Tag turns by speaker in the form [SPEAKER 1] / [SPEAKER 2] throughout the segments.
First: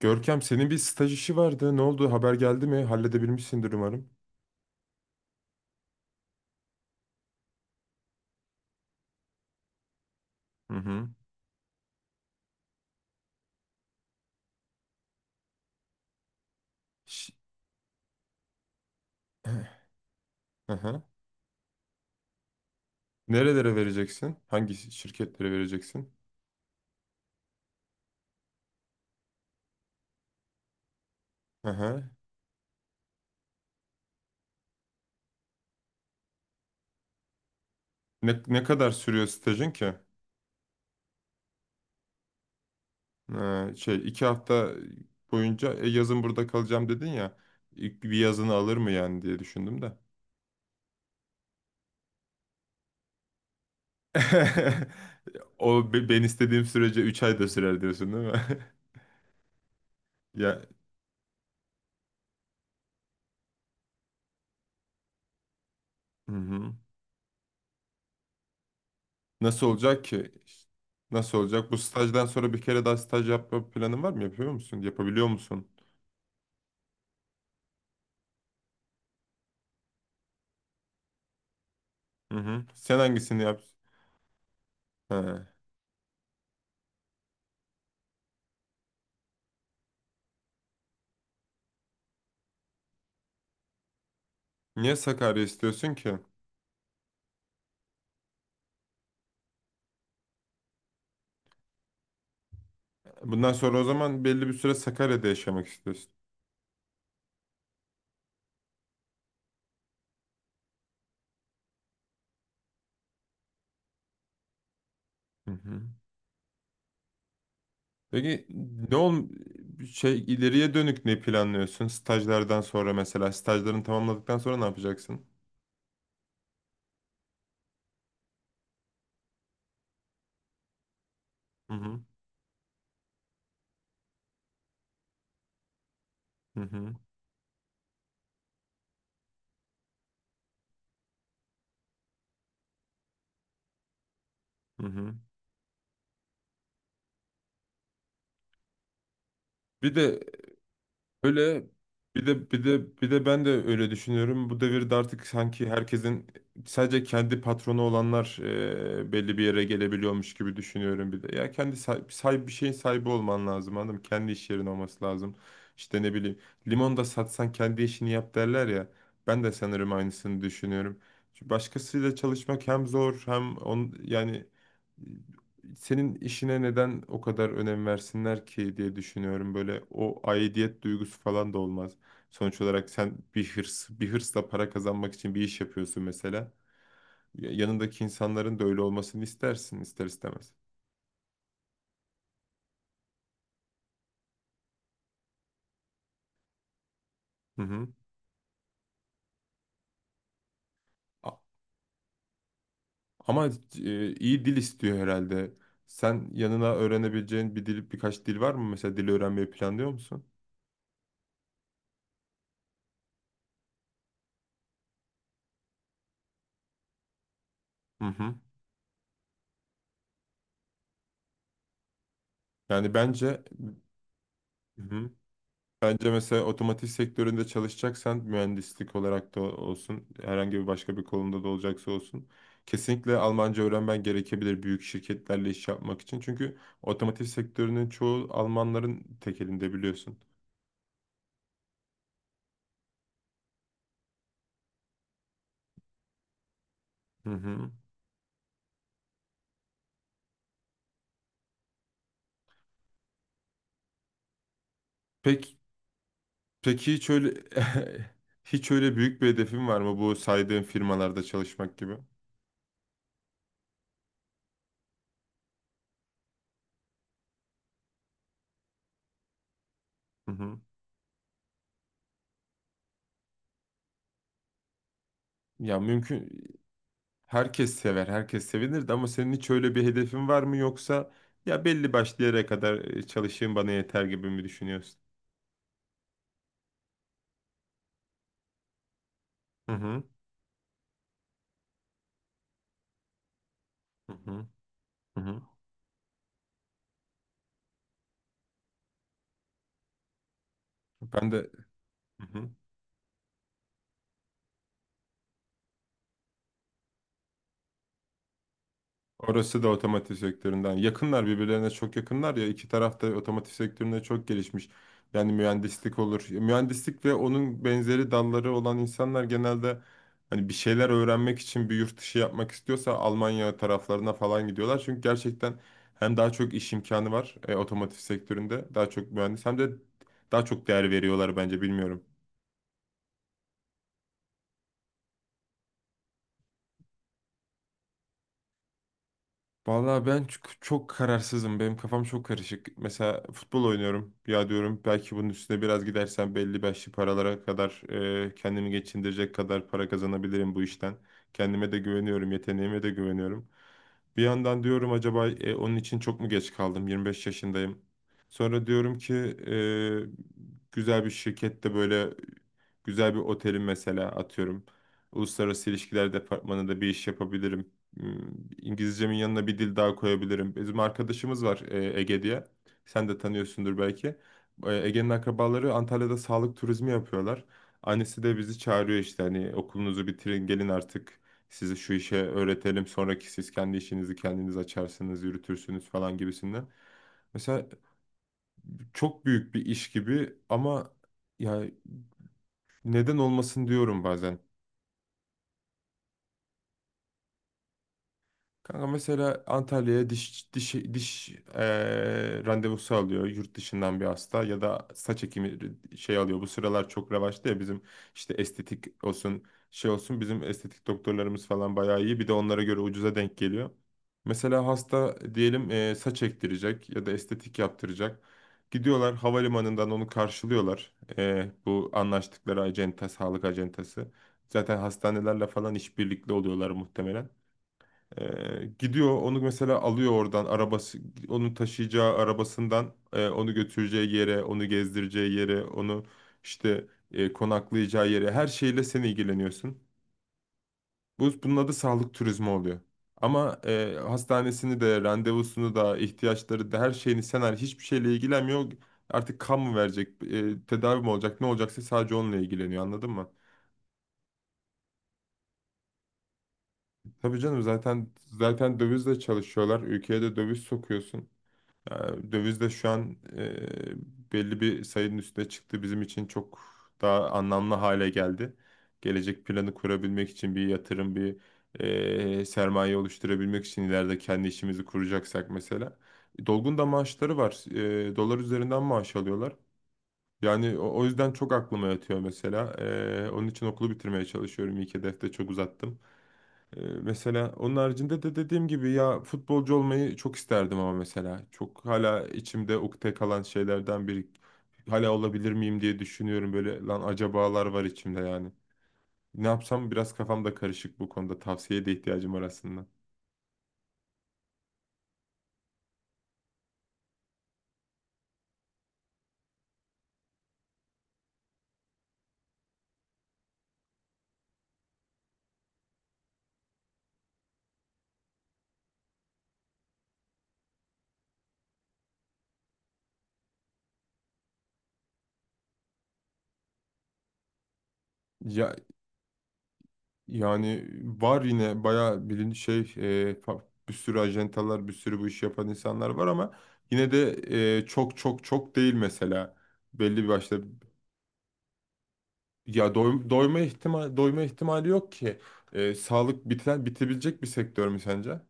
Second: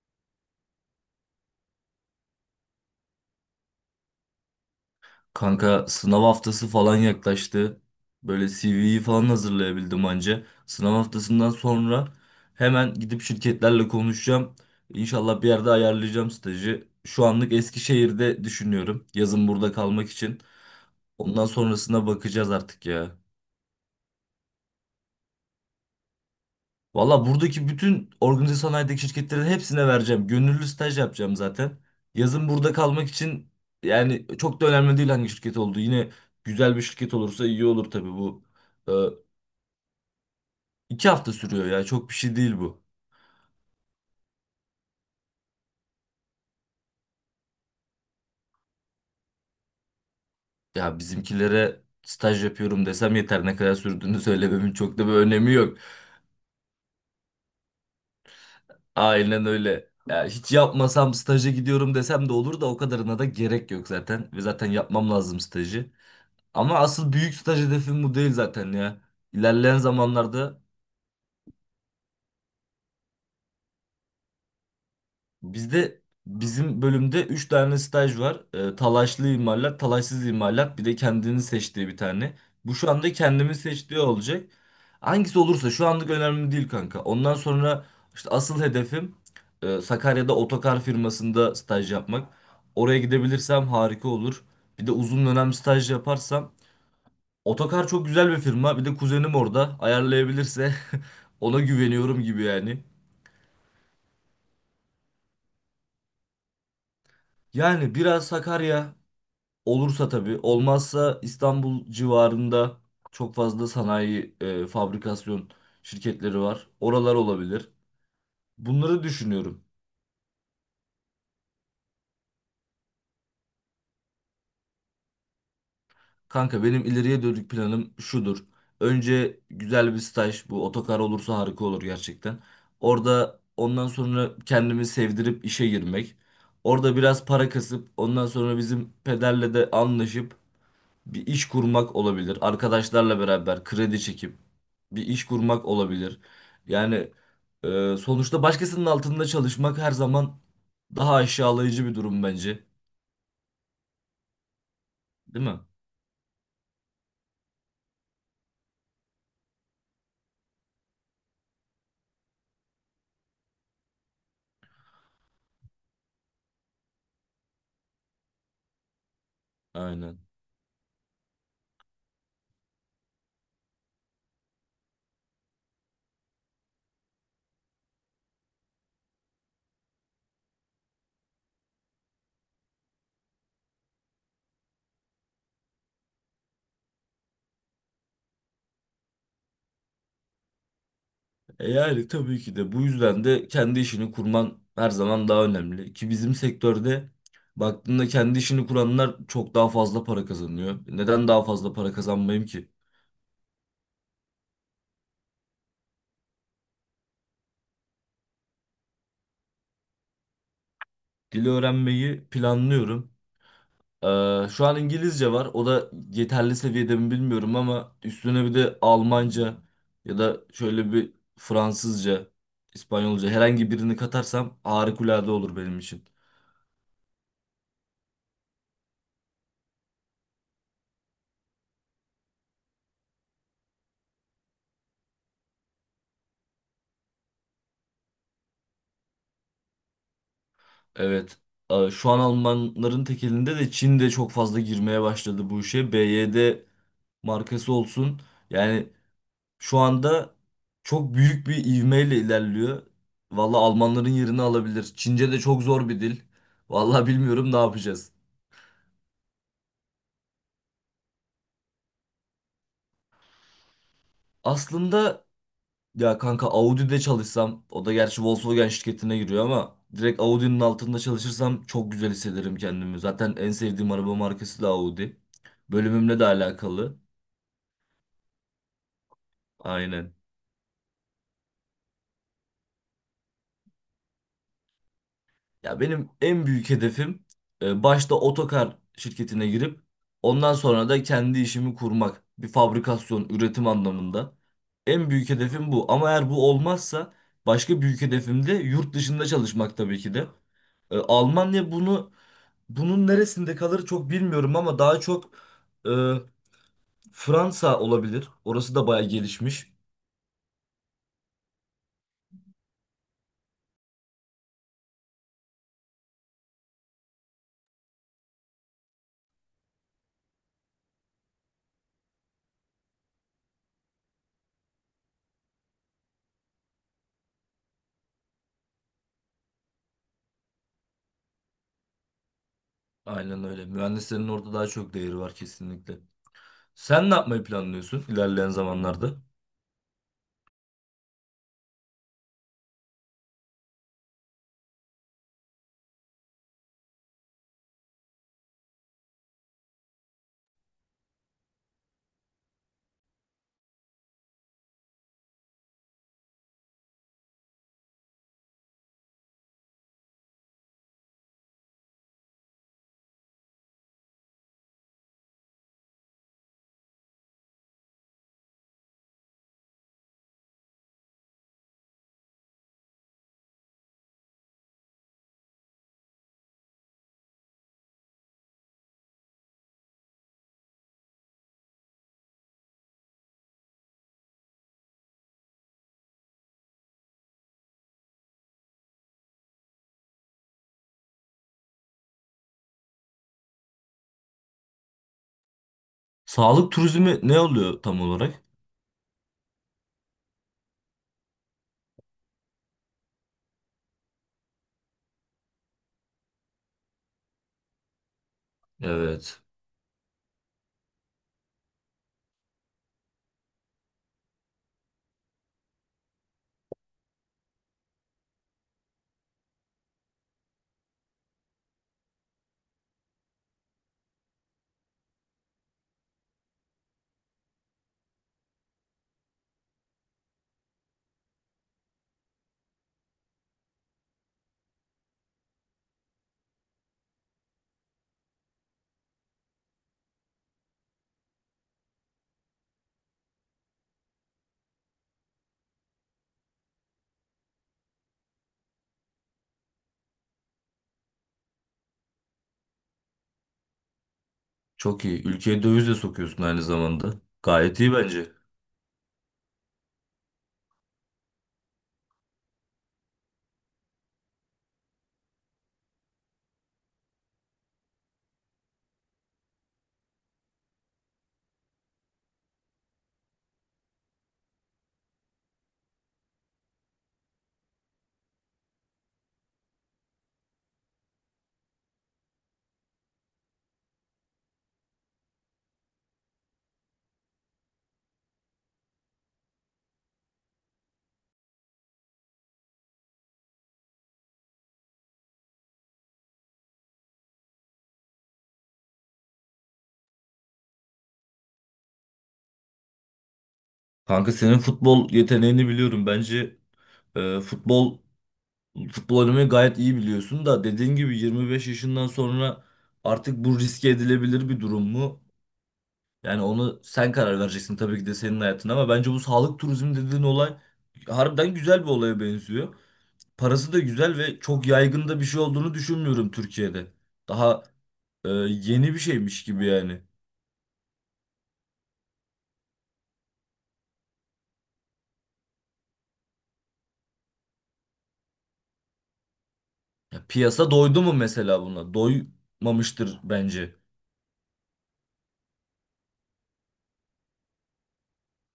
[SPEAKER 1] Görkem senin bir staj işi vardı. Ne oldu? Haber geldi mi? Halledebilmişsindir umarım.
[SPEAKER 2] Kanka sınav haftası falan yaklaştı. Böyle CV'yi falan hazırlayabildim anca.
[SPEAKER 1] Hı
[SPEAKER 2] Sınav
[SPEAKER 1] hı.
[SPEAKER 2] haftasından sonra hemen gidip şirketlerle konuşacağım. İnşallah bir yerde ayarlayacağım stajı. Şu
[SPEAKER 1] Ş-
[SPEAKER 2] anlık Eskişehir'de düşünüyorum. Yazın burada kalmak için.
[SPEAKER 1] Hı hı.
[SPEAKER 2] Ondan sonrasına bakacağız artık ya.
[SPEAKER 1] Nerelere vereceksin? Hangi şirketlere vereceksin?
[SPEAKER 2] Valla buradaki bütün organize sanayideki şirketlerin hepsine vereceğim. Gönüllü staj yapacağım
[SPEAKER 1] Hı
[SPEAKER 2] zaten.
[SPEAKER 1] hı.
[SPEAKER 2] Yazın burada kalmak için yani çok da önemli değil hangi şirket olduğu. Yine güzel bir şirket olursa iyi olur tabii
[SPEAKER 1] Ne,
[SPEAKER 2] bu.
[SPEAKER 1] ne kadar
[SPEAKER 2] Ee,
[SPEAKER 1] sürüyor stajın ki?
[SPEAKER 2] iki hafta sürüyor ya çok bir şey değil bu.
[SPEAKER 1] Ha, 2 hafta boyunca yazın burada kalacağım dedin ya. İlk bir yazını alır mı yani diye düşündüm de.
[SPEAKER 2] Ya bizimkilere staj yapıyorum desem yeter, ne kadar sürdüğünü söylememin çok da bir önemi yok.
[SPEAKER 1] O ben istediğim sürece 3 ay da sürer diyorsun değil mi?
[SPEAKER 2] Aynen öyle. Ya hiç
[SPEAKER 1] Ya,
[SPEAKER 2] yapmasam staja gidiyorum desem de olur da o kadarına da gerek yok zaten. Ve zaten yapmam lazım stajı.
[SPEAKER 1] hı hı.
[SPEAKER 2] Ama asıl büyük staj hedefim bu değil zaten ya.
[SPEAKER 1] Nasıl
[SPEAKER 2] İlerleyen
[SPEAKER 1] olacak ki?
[SPEAKER 2] zamanlarda
[SPEAKER 1] İşte nasıl olacak? Bu stajdan sonra bir kere daha staj yapma planın var mı? Yapıyor musun? Yapabiliyor musun?
[SPEAKER 2] bizim bölümde 3 tane staj var. Talaşlı imalat, talaşsız imalat, bir de kendini seçtiği bir tane.
[SPEAKER 1] Hı hı.
[SPEAKER 2] Bu şu
[SPEAKER 1] Sen
[SPEAKER 2] anda
[SPEAKER 1] hangisini
[SPEAKER 2] kendimi
[SPEAKER 1] yap?
[SPEAKER 2] seçtiği olacak.
[SPEAKER 1] He.
[SPEAKER 2] Hangisi olursa şu anlık önemli değil kanka. Ondan sonra işte asıl hedefim Sakarya'da otokar firmasında staj yapmak. Oraya gidebilirsem harika olur. Bir de
[SPEAKER 1] Niye
[SPEAKER 2] uzun
[SPEAKER 1] Sakarya
[SPEAKER 2] dönem staj
[SPEAKER 1] istiyorsun ki?
[SPEAKER 2] yaparsam Otokar çok güzel bir firma. Bir de kuzenim orada. Ayarlayabilirse ona güveniyorum gibi yani.
[SPEAKER 1] Bundan sonra o zaman belli bir süre Sakarya'da yaşamak istiyorsun.
[SPEAKER 2] Yani biraz Sakarya olursa tabii. Olmazsa İstanbul civarında çok fazla sanayi, fabrikasyon
[SPEAKER 1] Hı hı.
[SPEAKER 2] şirketleri var. Oralar olabilir.
[SPEAKER 1] Peki, ne
[SPEAKER 2] Bunları
[SPEAKER 1] ol
[SPEAKER 2] düşünüyorum.
[SPEAKER 1] şey ileriye dönük ne planlıyorsun? Stajlardan sonra mesela stajlarını tamamladıktan sonra ne yapacaksın?
[SPEAKER 2] Kanka benim ileriye dönük planım şudur. Önce güzel bir staj, bu otokar olursa harika
[SPEAKER 1] Hı
[SPEAKER 2] olur
[SPEAKER 1] hı.
[SPEAKER 2] gerçekten. Orada ondan sonra kendimi sevdirip işe girmek.
[SPEAKER 1] Hı hı.
[SPEAKER 2] Orada biraz para kasıp ondan sonra bizim pederle de anlaşıp bir iş kurmak olabilir. Arkadaşlarla beraber kredi çekip
[SPEAKER 1] Hı
[SPEAKER 2] bir
[SPEAKER 1] hı.
[SPEAKER 2] iş kurmak olabilir. Yani sonuçta başkasının altında çalışmak her
[SPEAKER 1] Bir de
[SPEAKER 2] zaman daha
[SPEAKER 1] Öyle
[SPEAKER 2] aşağılayıcı bir durum
[SPEAKER 1] bir de
[SPEAKER 2] bence.
[SPEAKER 1] bir de bir de ben de öyle düşünüyorum. Bu devirde artık
[SPEAKER 2] Değil mi?
[SPEAKER 1] sanki herkesin sadece kendi patronu olanlar belli bir yere gelebiliyormuş gibi düşünüyorum bir de. Ya kendi bir şeyin sahibi olman lazım, anladın mı? Kendi iş yerin olması lazım. İşte ne bileyim, limon da satsan kendi işini yap derler ya. Ben de sanırım
[SPEAKER 2] Aynen.
[SPEAKER 1] aynısını düşünüyorum. Çünkü başkasıyla çalışmak hem zor, yani senin işine neden o kadar önem versinler ki diye düşünüyorum. Böyle o aidiyet duygusu falan da olmaz. Sonuç olarak sen bir hırsla para kazanmak için bir iş yapıyorsun mesela. Yanındaki insanların da öyle olmasını istersin, ister istemez.
[SPEAKER 2] E yani tabii ki de bu yüzden de kendi işini kurman her zaman daha önemli. Ki bizim sektörde
[SPEAKER 1] Hı hı.
[SPEAKER 2] baktığında kendi işini kuranlar çok daha fazla para kazanıyor. Neden
[SPEAKER 1] A-
[SPEAKER 2] daha fazla para kazanmayayım ki?
[SPEAKER 1] Ama iyi dil istiyor herhalde. Sen yanına öğrenebileceğin bir dil, birkaç dil var mı? Mesela dil öğrenmeyi planlıyor musun?
[SPEAKER 2] Dili öğrenmeyi planlıyorum. Şu an İngilizce var. O da yeterli seviyede mi bilmiyorum ama
[SPEAKER 1] Hı hı.
[SPEAKER 2] üstüne bir de Almanca ya da şöyle bir Fransızca,
[SPEAKER 1] Yani
[SPEAKER 2] İspanyolca
[SPEAKER 1] bence.
[SPEAKER 2] herhangi birini katarsam
[SPEAKER 1] Hı hı.
[SPEAKER 2] harikulade olur benim için.
[SPEAKER 1] Bence mesela otomotiv sektöründe çalışacaksan mühendislik olarak da olsun, herhangi bir başka bir konuda da olacaksa olsun, kesinlikle Almanca öğrenmen gerekebilir büyük şirketlerle iş yapmak için. Çünkü otomotiv sektörünün çoğu Almanların tek elinde, biliyorsun.
[SPEAKER 2] Evet. Şu an Almanların tekelinde de Çin de çok fazla girmeye başladı bu işe. BYD
[SPEAKER 1] Hı hı.
[SPEAKER 2] markası olsun. Yani şu anda çok büyük bir ivmeyle ilerliyor. Valla Almanların yerini alabilir. Çince de
[SPEAKER 1] Peki,
[SPEAKER 2] çok zor bir dil.
[SPEAKER 1] peki
[SPEAKER 2] Valla
[SPEAKER 1] hiç öyle
[SPEAKER 2] bilmiyorum ne yapacağız.
[SPEAKER 1] hiç öyle büyük bir hedefin var mı bu saydığın firmalarda çalışmak gibi?
[SPEAKER 2] Aslında ya kanka Audi'de çalışsam, o da gerçi Volkswagen şirketine giriyor ama direkt
[SPEAKER 1] Hı
[SPEAKER 2] Audi'nin
[SPEAKER 1] hı.
[SPEAKER 2] altında çalışırsam çok güzel hissederim kendimi. Zaten en sevdiğim araba markası da Audi.
[SPEAKER 1] Ya
[SPEAKER 2] Bölümümle de
[SPEAKER 1] mümkün
[SPEAKER 2] alakalı.
[SPEAKER 1] Herkes sever, herkes sevinirdi ama senin hiç öyle bir
[SPEAKER 2] Aynen.
[SPEAKER 1] hedefin var mı, yoksa ya belli başlı yere kadar çalışayım bana yeter gibi mi düşünüyorsun?
[SPEAKER 2] Ya benim en büyük hedefim başta otokar şirketine
[SPEAKER 1] Hı
[SPEAKER 2] girip
[SPEAKER 1] hı,
[SPEAKER 2] ondan sonra da kendi işimi kurmak. Bir fabrikasyon, üretim
[SPEAKER 1] hı
[SPEAKER 2] anlamında.
[SPEAKER 1] hı,
[SPEAKER 2] En
[SPEAKER 1] hı
[SPEAKER 2] büyük
[SPEAKER 1] hı.
[SPEAKER 2] hedefim bu. Ama eğer bu olmazsa başka büyük hedefim de yurt dışında çalışmak tabii ki de.
[SPEAKER 1] Ben de,
[SPEAKER 2] Almanya bunu
[SPEAKER 1] hı hı.
[SPEAKER 2] bunun neresinde kalır çok bilmiyorum ama daha çok e, Fransa olabilir. Orası da bayağı
[SPEAKER 1] Orası da
[SPEAKER 2] gelişmiş.
[SPEAKER 1] otomotiv sektöründen. Yakınlar, birbirlerine çok yakınlar ya. İki taraf da otomotiv sektöründe çok gelişmiş. Yani mühendislik olur. Mühendislik ve onun benzeri dalları olan insanlar genelde, hani bir şeyler öğrenmek için bir yurt dışı yapmak istiyorsa, Almanya taraflarına falan gidiyorlar. Çünkü gerçekten hem daha çok iş imkanı var otomotiv sektöründe daha çok mühendis, hem de daha çok değer veriyorlar bence, bilmiyorum.
[SPEAKER 2] Aynen öyle. Mühendislerin orada daha çok değeri var kesinlikle. Sen ne yapmayı planlıyorsun ilerleyen zamanlarda?
[SPEAKER 1] Vallahi ben çok, çok kararsızım. Benim kafam çok karışık. Mesela futbol oynuyorum. Ya diyorum, belki bunun üstüne biraz gidersem belli başlı paralara kadar, kendimi geçindirecek kadar para kazanabilirim bu işten. Kendime de güveniyorum, yeteneğime de güveniyorum. Bir yandan diyorum, acaba onun için çok mu geç kaldım? 25 yaşındayım. Sonra diyorum ki güzel bir şirkette, böyle güzel bir otelin mesela, atıyorum, uluslararası ilişkiler departmanında bir iş yapabilirim. Hmm, İngilizcemin yanına bir dil daha koyabilirim. Bizim arkadaşımız var Ege diye. Sen de tanıyorsundur belki. Ege'nin akrabaları Antalya'da sağlık turizmi yapıyorlar. Annesi de bizi çağırıyor, işte hani okulunuzu bitirin, gelin artık, sizi şu işe öğretelim. Sonraki siz kendi işinizi kendiniz açarsınız, yürütürsünüz falan gibisinden. Mesela çok büyük bir iş gibi ama ya neden olmasın diyorum bazen.
[SPEAKER 2] Sağlık turizmi ne oluyor tam olarak?
[SPEAKER 1] Kanka mesela Antalya'ya diş randevusu alıyor yurt dışından bir hasta, ya da saç ekimi şey alıyor. Bu sıralar çok revaçta ya bizim, işte estetik
[SPEAKER 2] Evet.
[SPEAKER 1] olsun, şey olsun, bizim estetik doktorlarımız falan bayağı iyi. Bir de onlara göre ucuza denk geliyor. Mesela hasta diyelim, saç ektirecek ya da estetik yaptıracak. Gidiyorlar havalimanından onu karşılıyorlar. Bu anlaştıkları acenta, sağlık acentası. Zaten hastanelerle falan işbirlikli oluyorlar muhtemelen. Gidiyor onu mesela alıyor oradan, arabası onu taşıyacağı arabasından onu götüreceği yere, onu gezdireceği yere, onu işte konaklayacağı yere, her şeyle sen ilgileniyorsun. Bunun adı sağlık turizmi oluyor. Ama hastanesini de, randevusunu da, ihtiyaçları da, her şeyini sen hiçbir şeyle ilgilenmiyor. Artık kan mı verecek, tedavi mi olacak, ne olacaksa, sadece onunla ilgileniyor, anladın mı?
[SPEAKER 2] Çok iyi. Ülkeye döviz de sokuyorsun aynı zamanda.
[SPEAKER 1] Tabii canım,
[SPEAKER 2] Gayet iyi
[SPEAKER 1] zaten
[SPEAKER 2] bence.
[SPEAKER 1] dövizle çalışıyorlar. Ülkeye de döviz sokuyorsun. Yani döviz de şu an belli bir sayının üstüne çıktı. Bizim için çok daha anlamlı hale geldi. Gelecek planı kurabilmek için bir yatırım, bir sermaye oluşturabilmek için, ileride kendi işimizi kuracaksak mesela. Dolgun da maaşları var. Dolar üzerinden maaş alıyorlar. Yani o yüzden çok aklıma yatıyor mesela. Onun için okulu bitirmeye çalışıyorum. İlk hedefte çok uzattım. Mesela onun haricinde de, dediğim gibi, ya futbolcu olmayı çok isterdim ama mesela, çok hala içimde ukde kalan şeylerden biri. Hala olabilir miyim diye düşünüyorum, böyle lan, acabalar var içimde yani. Ne yapsam, biraz kafam da karışık bu konuda, tavsiyeye de ihtiyacım var aslında.
[SPEAKER 2] Kanka senin futbol yeteneğini biliyorum. Bence e, futbol futbol oynamayı gayet iyi biliyorsun da dediğin gibi 25 yaşından sonra artık bu riske edilebilir bir durum mu? Yani onu sen karar vereceksin tabii ki de, senin hayatın, ama bence bu sağlık turizmi dediğin olay harbiden güzel bir olaya benziyor. Parası da güzel ve çok yaygın da bir şey olduğunu düşünmüyorum Türkiye'de. Daha
[SPEAKER 1] Ya
[SPEAKER 2] yeni bir şeymiş gibi yani.
[SPEAKER 1] yani, var yine bayağı, bilin şey e, fa- bir sürü ajantalar, bir sürü bu işi yapan insanlar var ama, yine de çok çok çok değil mesela, belli
[SPEAKER 2] Ya
[SPEAKER 1] bir başta.
[SPEAKER 2] piyasa doydu mu mesela buna?
[SPEAKER 1] Ya
[SPEAKER 2] Doymamıştır bence.
[SPEAKER 1] doyma ihtimali yok ki. Sağlık biten, bitebilecek bir sektör mü sence?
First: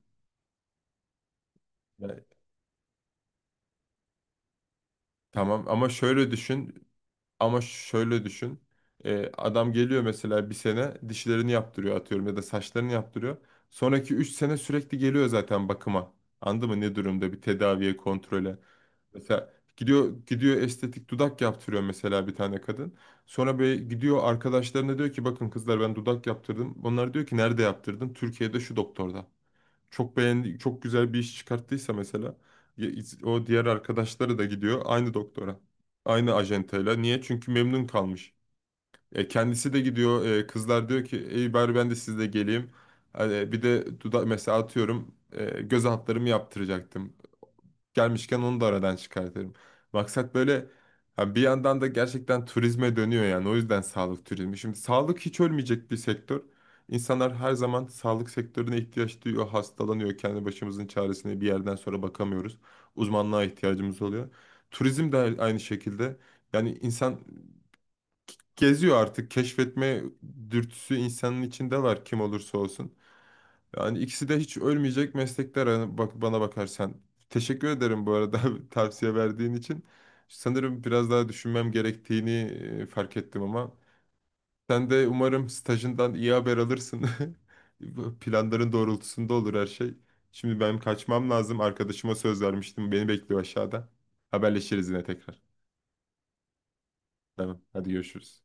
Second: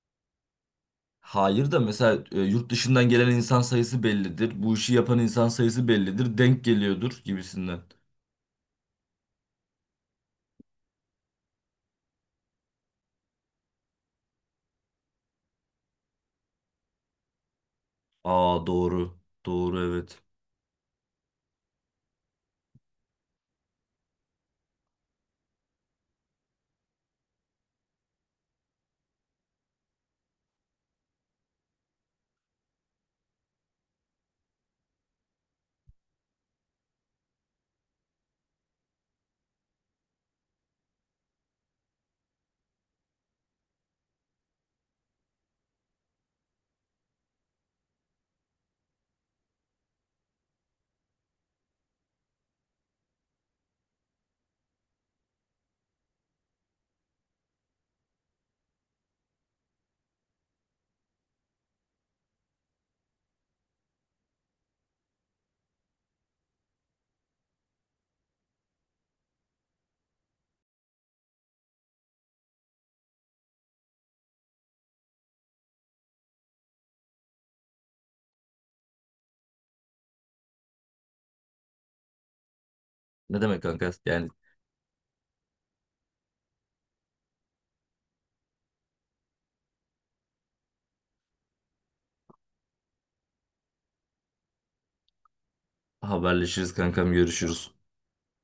[SPEAKER 2] Hayır da mesela
[SPEAKER 1] Yani,
[SPEAKER 2] yurt dışından gelen insan sayısı bellidir. Bu işi yapan insan
[SPEAKER 1] tamam,
[SPEAKER 2] sayısı bellidir. Denk geliyordur
[SPEAKER 1] ama
[SPEAKER 2] gibisinden.
[SPEAKER 1] şöyle düşün. Adam geliyor mesela, bir sene dişlerini yaptırıyor, atıyorum, ya da saçlarını yaptırıyor. Sonraki 3 sene sürekli geliyor zaten bakıma. Anladın mı ne durumda, bir tedaviye, kontrole.
[SPEAKER 2] Aa doğru.
[SPEAKER 1] Mesela
[SPEAKER 2] Doğru,
[SPEAKER 1] gidiyor
[SPEAKER 2] evet.
[SPEAKER 1] gidiyor estetik dudak yaptırıyor mesela bir tane kadın. Sonra böyle gidiyor arkadaşlarına diyor ki, bakın kızlar, ben dudak yaptırdım. Onlar diyor ki, nerede yaptırdın? Türkiye'de şu doktorda. Çok beğendi, çok güzel bir iş çıkarttıysa mesela, ya- o diğer arkadaşları da gidiyor aynı doktora. Aynı ajantayla. Niye? Çünkü memnun kalmış. Kendisi de gidiyor. Kızlar diyor ki, ey, bari ben de sizle geleyim. Hani bir de dudak mesela, atıyorum göz altlarımı yaptıracaktım, gelmişken onu da aradan çıkartırım. Maksat böyle, ha, bir yandan da gerçekten turizme dönüyor yani. O yüzden sağlık turizmi. Şimdi sağlık hiç ölmeyecek bir sektör. İnsanlar her zaman sağlık sektörüne ihtiyaç duyuyor, hastalanıyor. Kendi başımızın çaresine bir yerden sonra bakamıyoruz. Uzmanlığa ihtiyacımız oluyor. Turizm de aynı şekilde. Yani insan geziyor artık. Keşfetme dürtüsü insanın içinde var, kim olursa olsun. Yani ikisi de hiç ölmeyecek meslekler, hani bak bana bakarsan. Teşekkür ederim bu arada, tavsiye verdiğin için. Sanırım biraz daha düşünmem gerektiğini fark ettim,
[SPEAKER 2] Ne demek
[SPEAKER 1] ama
[SPEAKER 2] kanka? Yani
[SPEAKER 1] sen de umarım stajından iyi haber alırsın. Bu planların doğrultusunda olur her şey. Şimdi ben kaçmam lazım. Arkadaşıma söz vermiştim. Beni bekliyor aşağıda. Haberleşiriz yine tekrar.
[SPEAKER 2] haberleşiriz kankam,
[SPEAKER 1] Tamam,
[SPEAKER 2] görüşürüz.
[SPEAKER 1] hadi görüşürüz.